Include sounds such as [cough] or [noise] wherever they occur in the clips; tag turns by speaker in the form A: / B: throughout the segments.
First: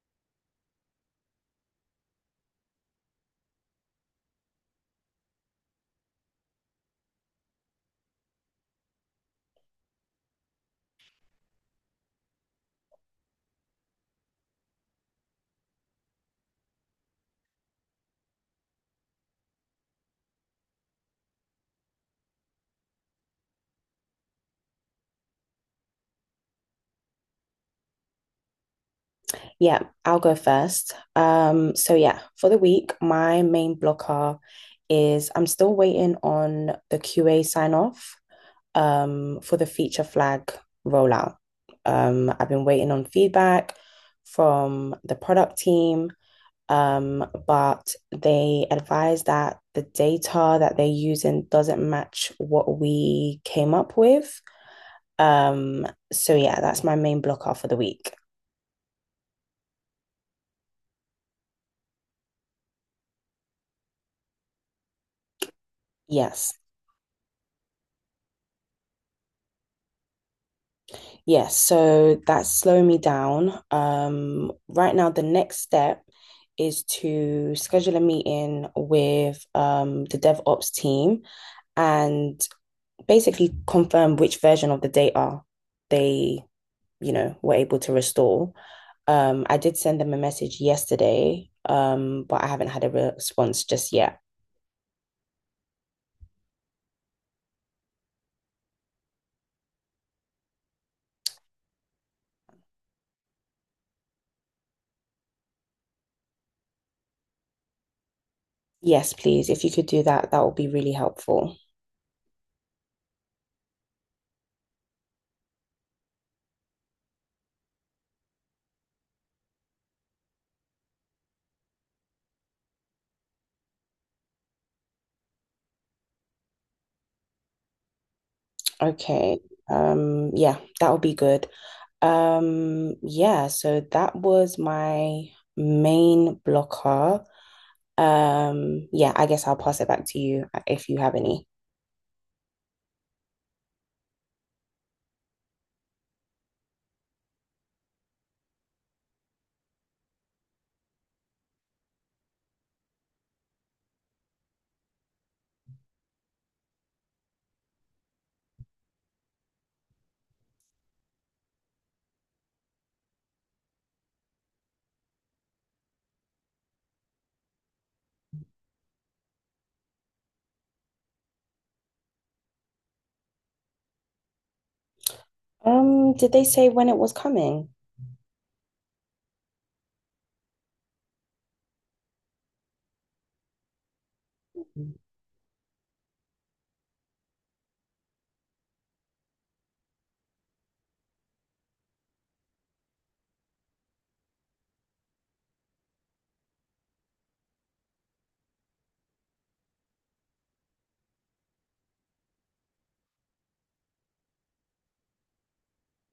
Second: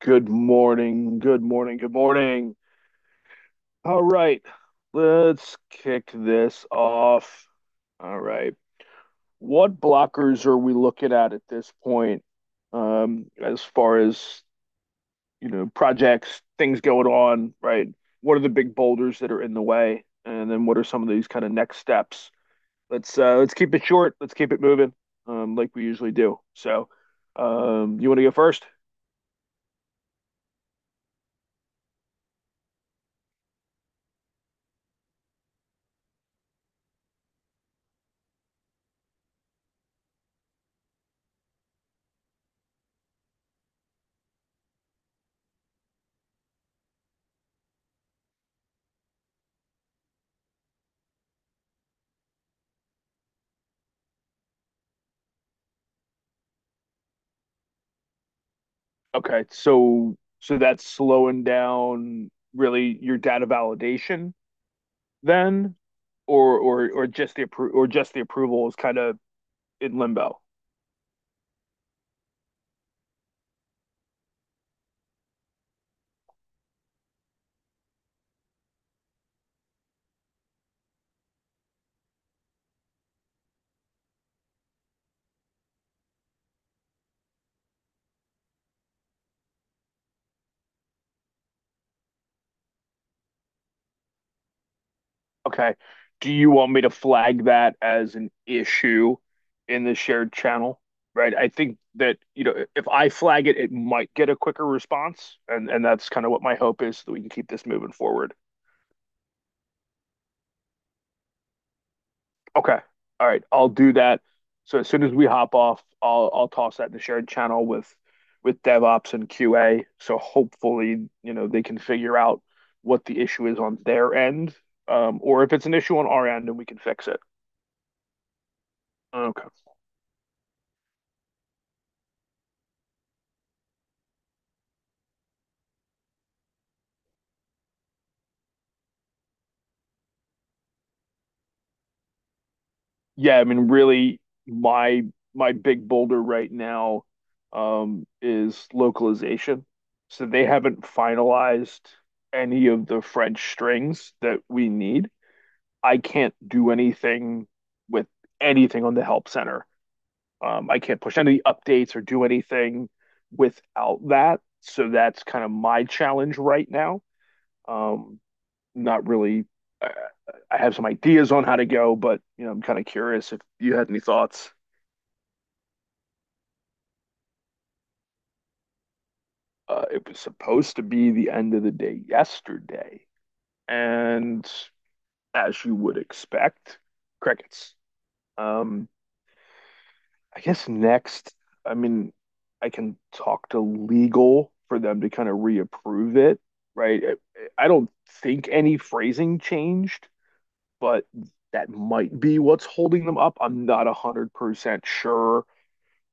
A: Good morning. Good morning. Good morning. All right. Let's kick this off. All right. What blockers are we looking at this point? As far as, projects, things going on, right? What are the big boulders that are in the way? And then what are some of these kind of next steps? Let's keep it short. Let's keep it moving, like we usually do. So, you want to go first?
B: Yeah, I'll go first. So yeah, for the week, my main blocker is I'm still waiting on the QA sign off for the feature flag rollout. I've been waiting on feedback from the product team, but they advised that the data that they're using doesn't match what we came up with. Um, so yeah, that's my main blocker for the week.
A: Okay, so that's slowing down really your data validation then,
B: Yes.
A: or just the approval is kind of in limbo.
B: Yes, so that's slowing me down. Right now, the next step is to schedule a meeting with the DevOps team and basically confirm which version of the data they were able to restore. I did send them a message yesterday, but I haven't had a response just yet.
A: Okay. Do you want me to flag that as an issue in the shared channel? Right. I think that, you know, if I flag it, it might get a quicker response. And that's kind of what my hope is so that we can keep this moving forward.
B: Yes, please. If you could do that, that would be really helpful.
A: Okay. All right. I'll do that. So as soon as we hop off, I'll toss that in the shared channel with DevOps and QA. So hopefully, you know, they can figure out what the issue is on their end, or if it's an issue on our end and we can fix it.
B: Okay.
A: Okay.
B: Yeah, that would be good. Yeah, so that was my main blocker. Yeah, I guess I'll pass it back to you if you have any.
A: Yeah, I mean, really, my my big boulder right now is localization. So they haven't finalized any of the French strings that we need. I can't do anything with anything on the help center. I can't push any updates or do anything without that. So that's kind of my challenge right now. Um, not really. Uh, I have some ideas on how to go, but you know, I'm kind of curious if you had any thoughts.
B: Did they say when it was coming?
A: It was supposed to be the end of the day yesterday, and
B: Mm.
A: as you would expect, crickets. Um, I guess next, I mean, I can talk to legal for them to kind of reapprove it, right? I don't think any phrasing changed, but that might be what's holding them up. I'm not 100% sure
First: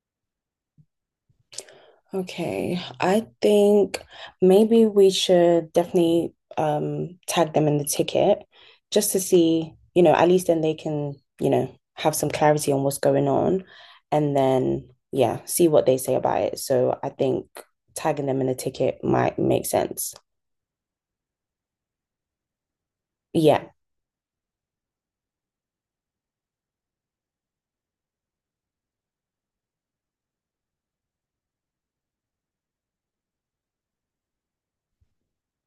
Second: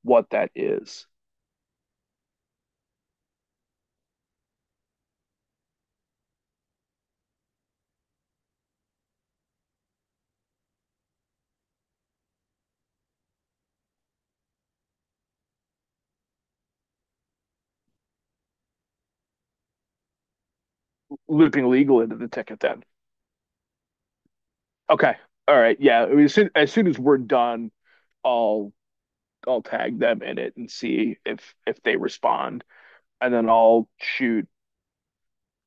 A: what that is.
B: Okay, I think maybe we should definitely tag them in the ticket just to see, you know, at least then they can, you know, have some clarity on what's going on and then yeah, see what they say about it. So I think tagging them in the ticket might make sense.
A: Looping legal into the ticket then.
B: Yeah.
A: Okay. All right. Yeah. I mean, as soon as we're done, I'll I'll tag them in it and see if they respond. And then I'll shoot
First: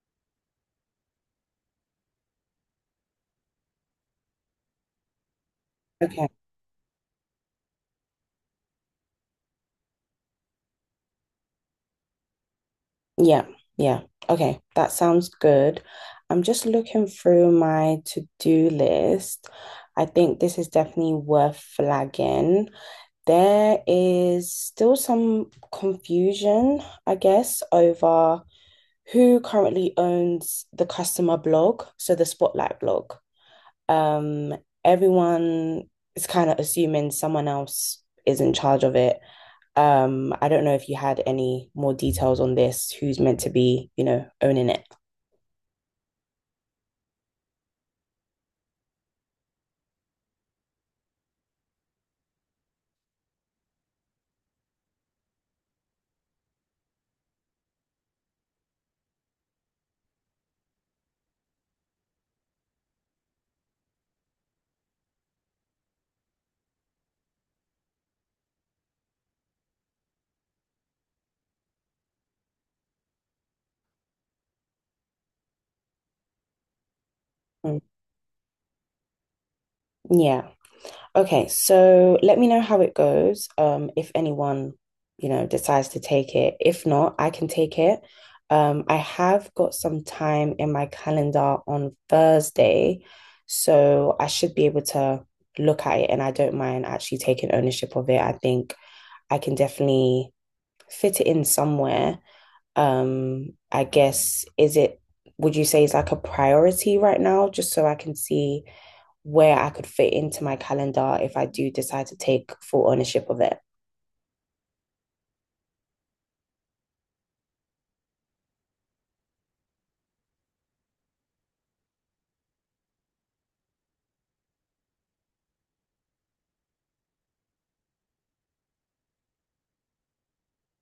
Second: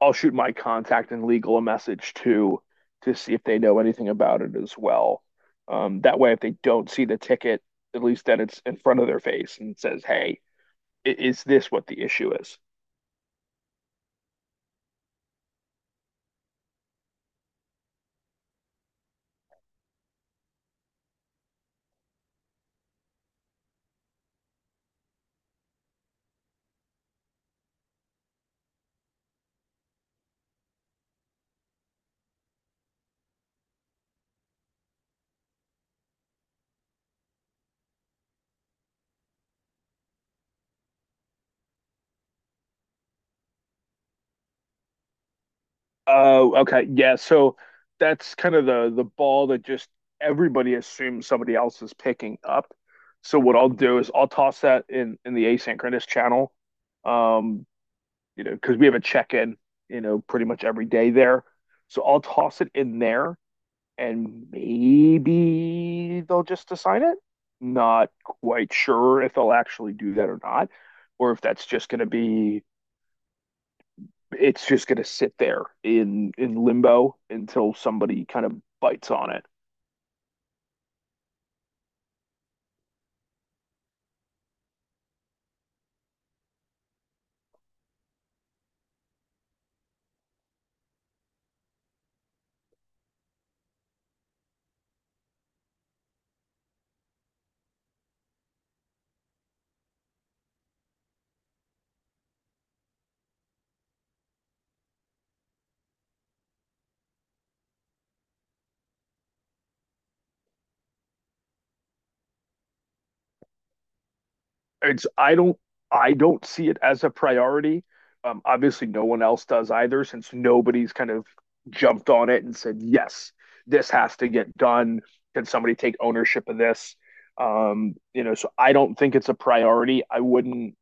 A: I'll shoot my contact in legal a message too to see if they know anything about it as well. That
B: Okay.
A: way, if they don't see the ticket, at least then it's in front of their face and says, "Hey, is this what the issue is?"
B: Yeah. Yeah. Okay, that sounds good. I'm just looking through my to-do list. I think this is definitely worth flagging. There is still some confusion, I guess, over who currently owns the customer blog, so the Spotlight blog. Um, Everyone is kind of assuming someone else is in charge of it, I don't know if you had any more details on this, who's meant to be, you know, owning it.
A: Oh, okay, yeah. So that's kind of the ball that just everybody assumes somebody else is picking up. So what I'll do is I'll toss that in the asynchronous channel, um, you know, because we have a check in, you know, pretty much every day there. So I'll toss it in there and maybe they'll just assign it. Not quite sure if they'll actually do that or not, or if that's just going to be it's just going to sit there in limbo until
B: Mm.
A: somebody kind of bites on it.
B: Yeah. Okay, so let me know how it goes. If anyone, you know, decides to take it. If not, I can take it. I have got some time in my calendar on Thursday, so I should be able to look at it and I don't mind actually taking ownership of it. I think I can definitely fit it in somewhere. I guess is it, would you say it's like a priority right now, just so I can see where I could fit into my calendar if I do decide to take full ownership of it.
A: It's I don't see it as a priority. Obviously, no one else does either, since nobody's kind of jumped on it and said, "Yes, this has to get done." Can somebody take ownership of this? You know, so I don't think it's a priority. I wouldn't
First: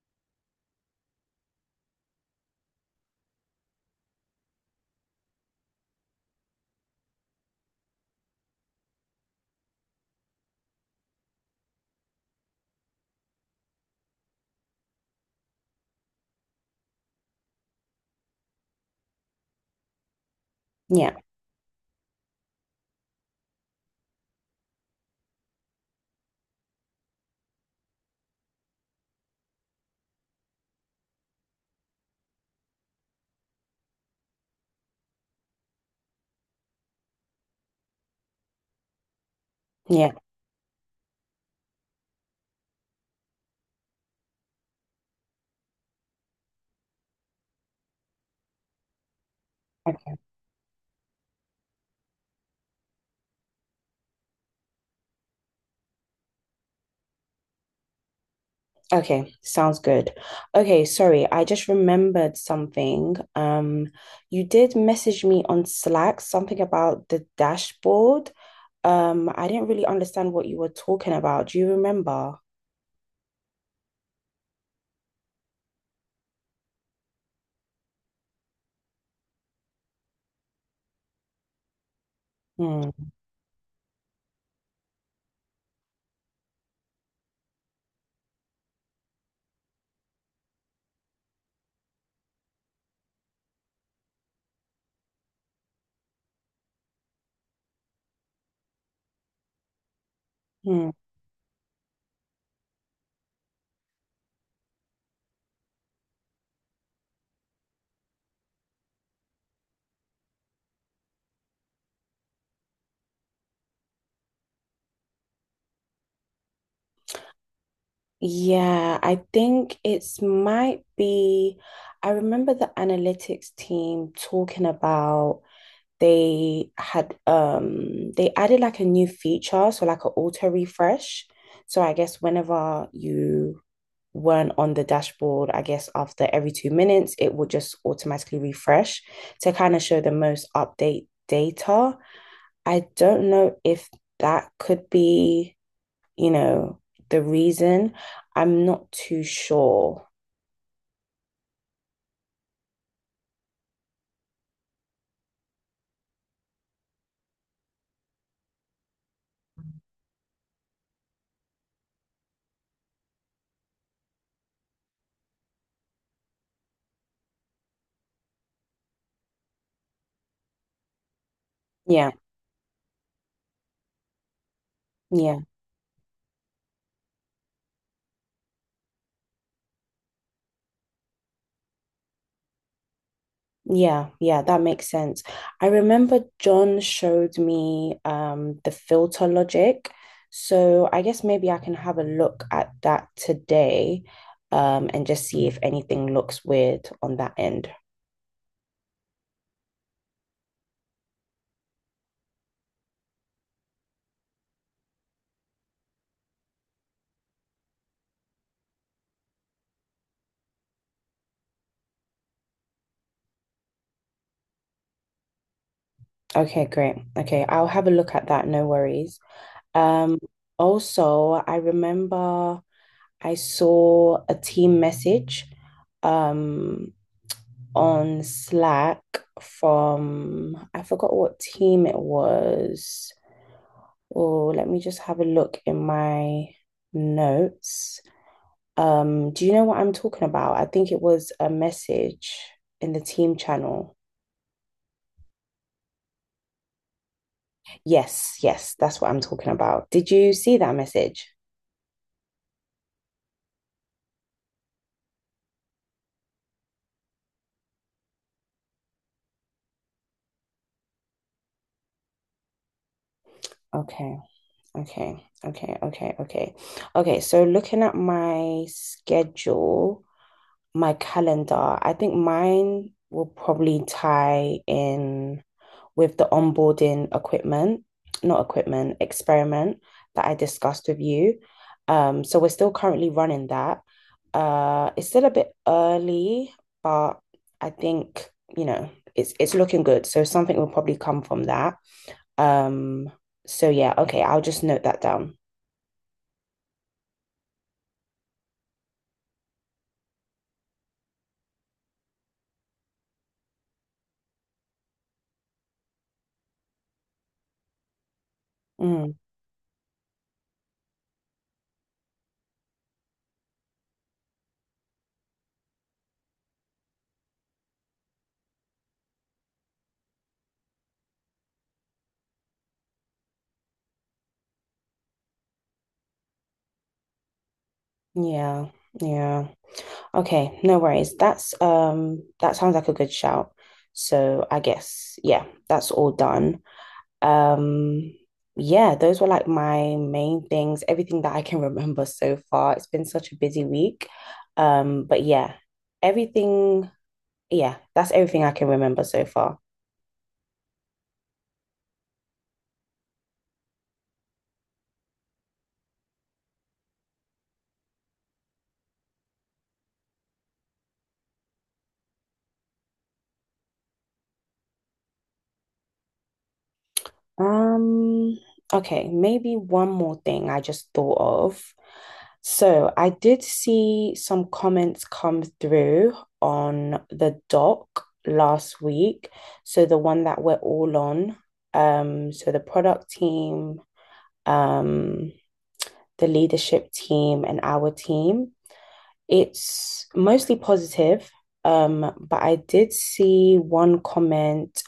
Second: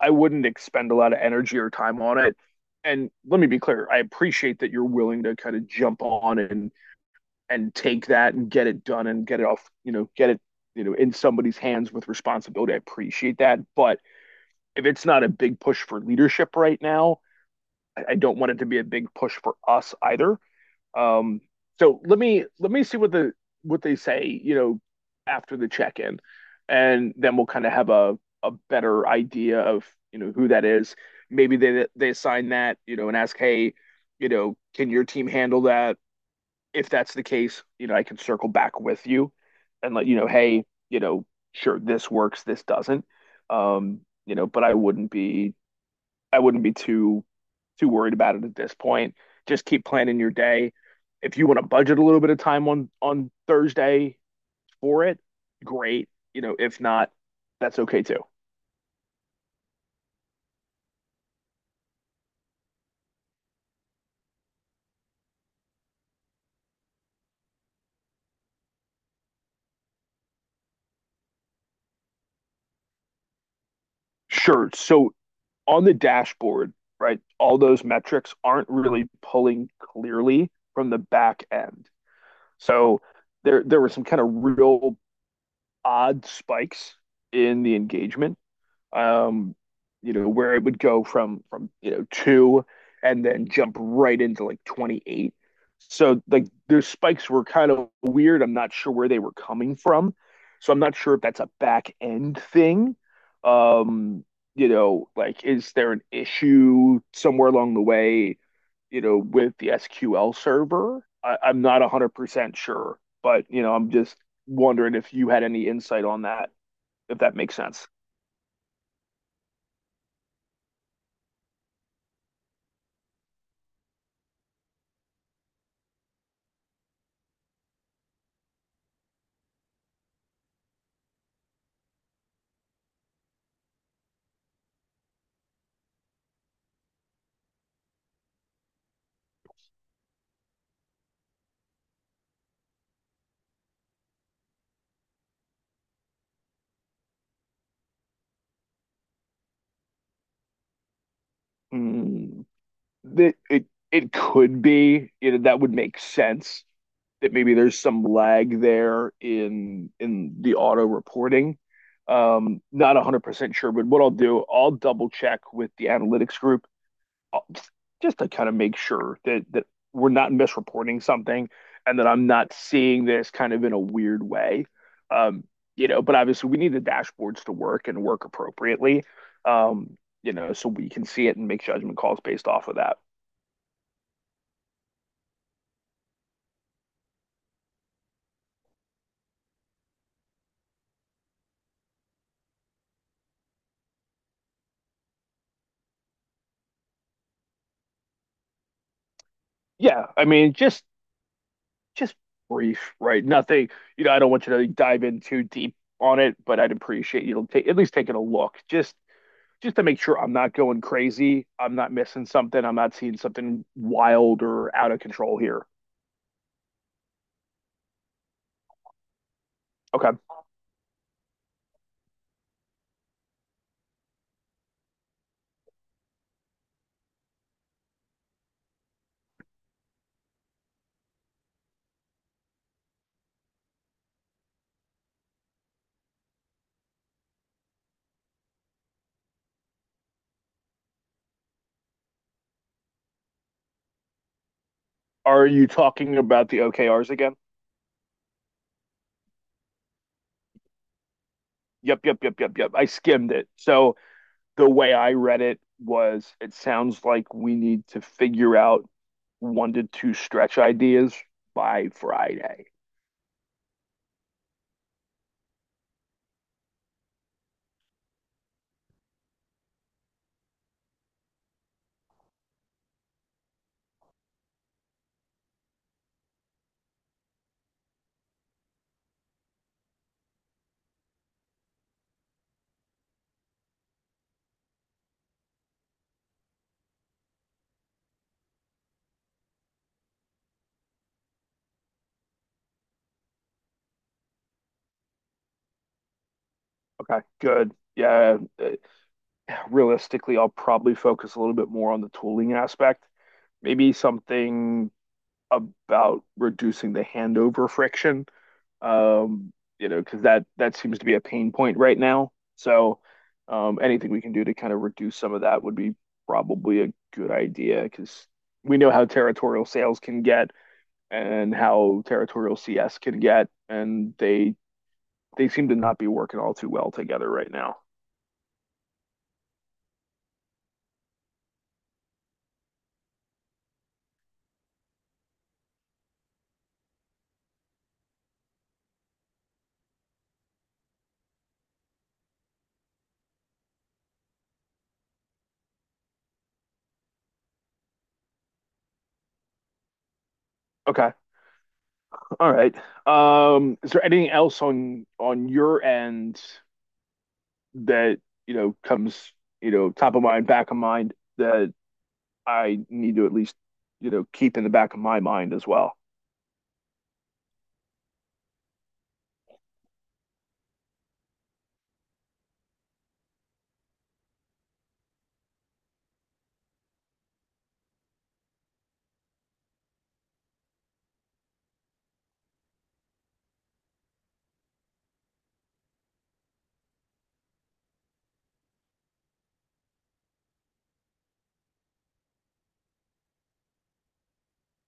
A: I wouldn't expend a lot of energy or time on it. And let me be clear, I appreciate that you're willing to kind of jump on and take that and get it done and get it off, you know, get it, you know, in somebody's hands with responsibility. I appreciate that, but if it's not a big push for leadership right now, I don't want it to be a big push for us either.
B: Yeah,
A: Um, so let me see what the what they say, you know, after the check in, and then we'll kind of have a better idea of you know who that is. Maybe they assign that you know and ask, hey, you know, can your team handle that? If that's the case, you know, I can circle back with you and let
B: yeah.
A: you know, hey, you know, sure this works, this doesn't. Um, you know, but I wouldn't be too worried about it at this point. Just keep
B: Okay.
A: planning your day. If you want to budget a little bit of time on Thursday for it, great. You know, if not, that's okay too.
B: Okay, sounds good. Okay, sorry, I just remembered something. You did message me on Slack something about the dashboard. I didn't really understand what you were talking about. Do you remember?
A: Sure. So on the dashboard, right, all those metrics aren't really pulling clearly from the back end.
B: Hmm.
A: So there were some kind of real odd spikes in the engagement um, you know, where it would go from you know two and then jump right into like 28. So like those spikes were kind of weird. I'm not sure where they were coming from. So I'm
B: Hmm.
A: not sure if that's a back end thing. Um, you know, like is there an issue somewhere along the way, you know, with the SQL server? I'm not 100% sure, but you know, I'm just wondering if you had any insight on that, if that makes sense.
B: Yeah, I think it's might be. I remember the analytics team talking about they had they added like a new feature, so like an auto refresh. So I guess whenever you weren't on the dashboard, I guess after every 2 minutes, it would just automatically refresh to kind of show the most update data. I don't know if that could be, you know, the reason. I'm not too sure.
A: Mm, that it could be, you know, that would make sense that maybe there's some lag there in the auto reporting. Not 100% sure, but what I'll do, I'll double check with the analytics group just just to kind of make sure that we're not misreporting something and that
B: Yeah,
A: I'm not seeing this kind of in a weird way.
B: yeah,
A: Um, you know, but obviously we need the dashboards to work and work appropriately. Um, you know, so we can see it and make judgment calls based off of that.
B: yeah, yeah, that makes sense. I remember John showed me the filter logic. So I guess maybe I can have a look at that today and just see if anything looks weird on that end.
A: Yeah, I mean, just brief, right? Nothing, you know, I don't want you to dive in too deep on it, but I'd appreciate you to take at least taking a look, just to make sure I'm not going crazy, I'm not missing something, I'm not seeing something wild or out of control here.
B: Okay, great. Okay, I'll have a look at that, no worries.
A: Okay.
B: Um also I remember I saw a team message um on Slack from I forgot what team it was. Oh, let me just have a look in my notes. Do you know what I'm talking about? I think it was a message in the team channel.
A: Are you talking about the OKRs again?
B: Yes, yes, that's what I'm talking about. Did you see that message?
A: Yep. I skimmed it. So the way I read it was it sounds like we need to figure out one to two stretch ideas by Friday.
B: Okay, okay, okay, okay, okay. Okay, so looking at my schedule, my calendar, I think mine will probably tie in with the onboarding equipment, not equipment, experiment that I discussed with you. So we're still currently running that. It's still a bit early, but I think, you know, it's looking good. So something will probably come from that. Um, so yeah, okay, I'll just note that down.
A: Okay, good. Yeah, realistically, I'll probably focus a little bit more on the tooling aspect. Maybe something about reducing the handover friction.
B: Mm,
A: Um, you know, because that seems to be a pain point right now. So, anything we can do to kind of reduce some of that would be probably a good idea because we know how territorial sales can get and how territorial CS can get, and they seem to not be working all too well together right now.
B: yeah, yeah. Okay, no worries. That's that sounds like a good shout. So I guess yeah, that's all done. Um yeah, those were like my main things, everything that I can [laughs] remember so far. It's been such a busy week. But yeah, everything yeah, that's everything I can remember so far.
A: Okay. All right. Is there anything else on your end that, you know, comes, you know, top of mind, back of mind that I need to at least, you know, keep in the back of my mind as well?
B: Um okay, maybe one more thing I just thought of. So I did see some comments come through on the doc last week. So the one that we're all on. So the product team, um, the leadership team, and our team. It's mostly positive. But I did see one comment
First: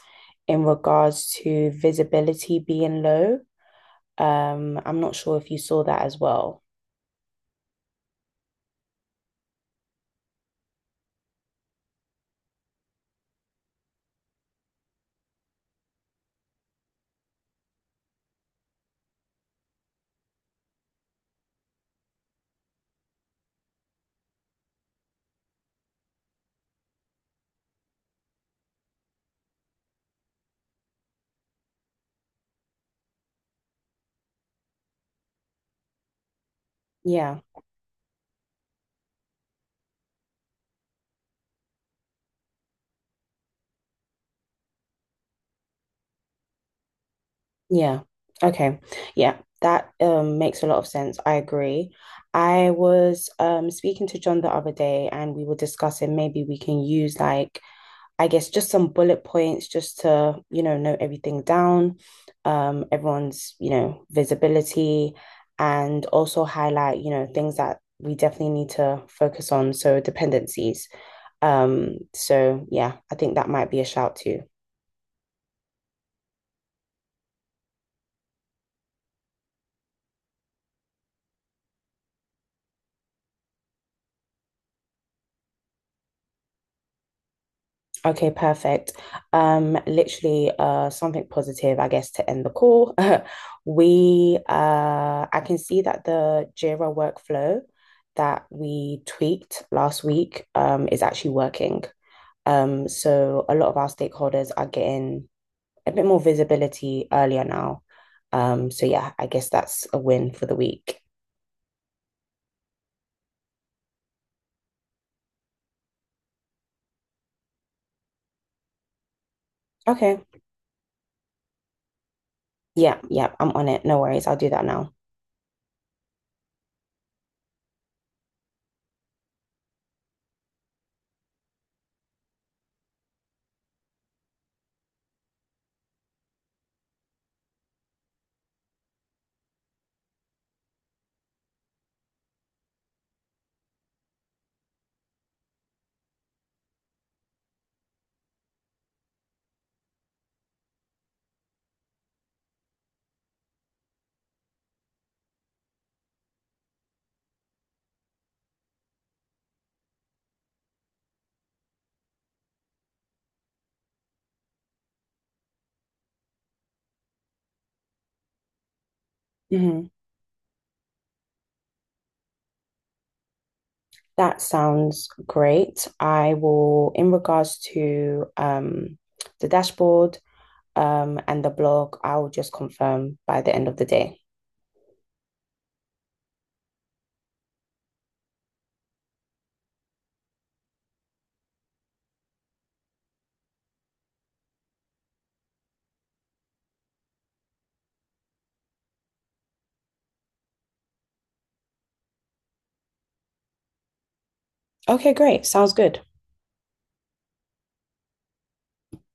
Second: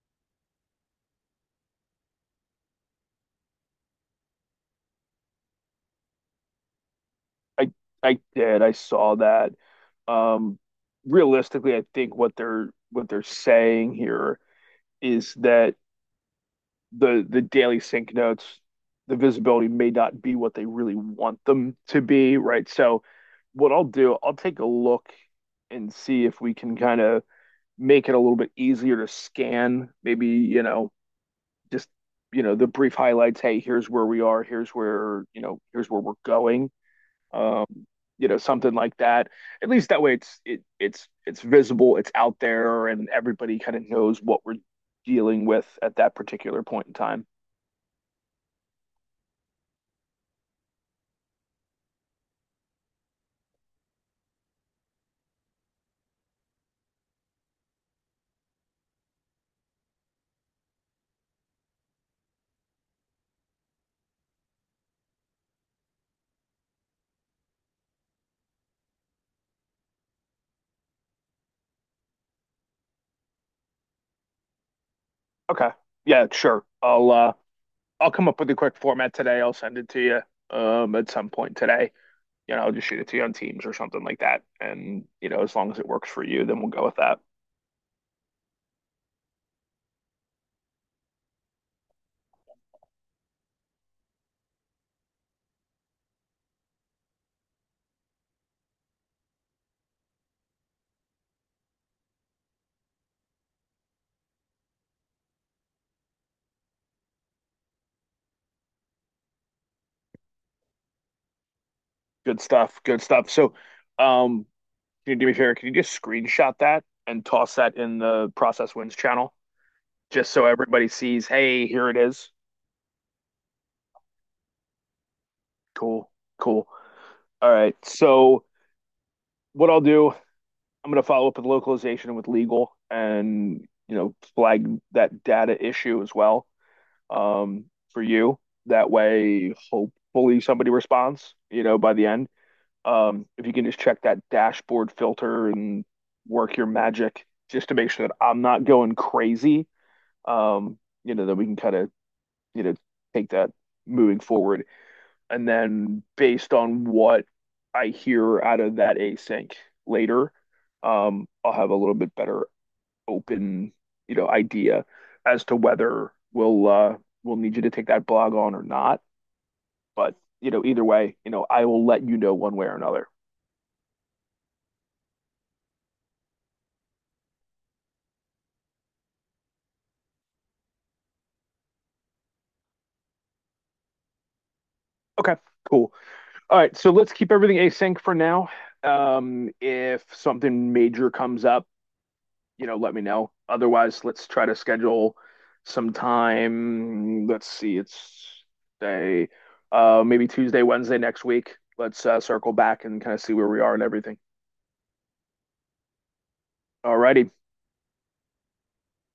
B: in regards to visibility being low. I'm not sure if you saw that as well.
A: I I did. I saw that. Um, realistically, I think what they're saying here is that the daily sync notes, the visibility may not be what they really want them to be, right? So what I'll do, I'll take a look and see if we can kind of make it a little bit easier to scan. Maybe, you know, just, you know, the brief highlights. Hey, here's where we are. Here's where, you know, here's where we're going.
B: Yeah.
A: Um, you know, something like that. At least that way it's visible, it's out there, and everybody kind of knows what we're dealing with at that particular point in time.
B: Yeah. Okay. Yeah, that makes a lot of sense. I agree. I was speaking to John the other day and we were discussing maybe we can use like I guess just some bullet points just to, you know, note everything down, everyone's, you know, visibility and also highlight, you know, things that we definitely need to focus on, so dependencies. So yeah, I think that might be a shout too.
A: Okay. Yeah, sure. I'll come up with a quick format today. I'll send it to you at some point today. You know, just shoot it to you on Teams or something like that. And, you know, as long as it works for you, then we'll go with that.
B: Okay, perfect. Literally, something positive, I guess, to end the call. [laughs] We, I can see that the Jira workflow that we tweaked last week, is actually working. So a lot of our stakeholders are getting a bit more visibility earlier now. So yeah, I guess that's a win for the week.
A: Good stuff. Good stuff. So, um, can you do me a favor? Can you just screenshot that and toss that in the Process Wins channel
B: Okay.
A: just so everybody sees, hey, here it is.
B: Yeah, yeah, I'm on it. No worries. I'll do that now.
A: Cool. Cool. All right. So, what I'll do, I'm going to follow up with localization and with legal and, you know, flag that data issue as well for you. That way, hopefully somebody responds, you know, by the end. If you can just check that dashboard filter and work your magic just to make sure that I'm not going crazy, um, you know, then we can kind of, you know, take that moving forward. And then based on what I hear out of that async later, I'll have a little bit better open, you know, idea as to whether we'll need you to take that blog on or not.
B: Mhm.
A: But you know, either way, you know, I will let you know one way or another.
B: That sounds great. I will, in regards to the dashboard and the blog, I'll just confirm by the end of the day.
A: Okay, cool. All right, so let's keep everything async for now. If something major comes up, you know, let me know. Otherwise, let's try to schedule some time. Let's see, it's day, maybe Tuesday, Wednesday next week. Let's circle back and kind of see where we are and everything.
B: Okay, great. Sounds good.
A: All righty.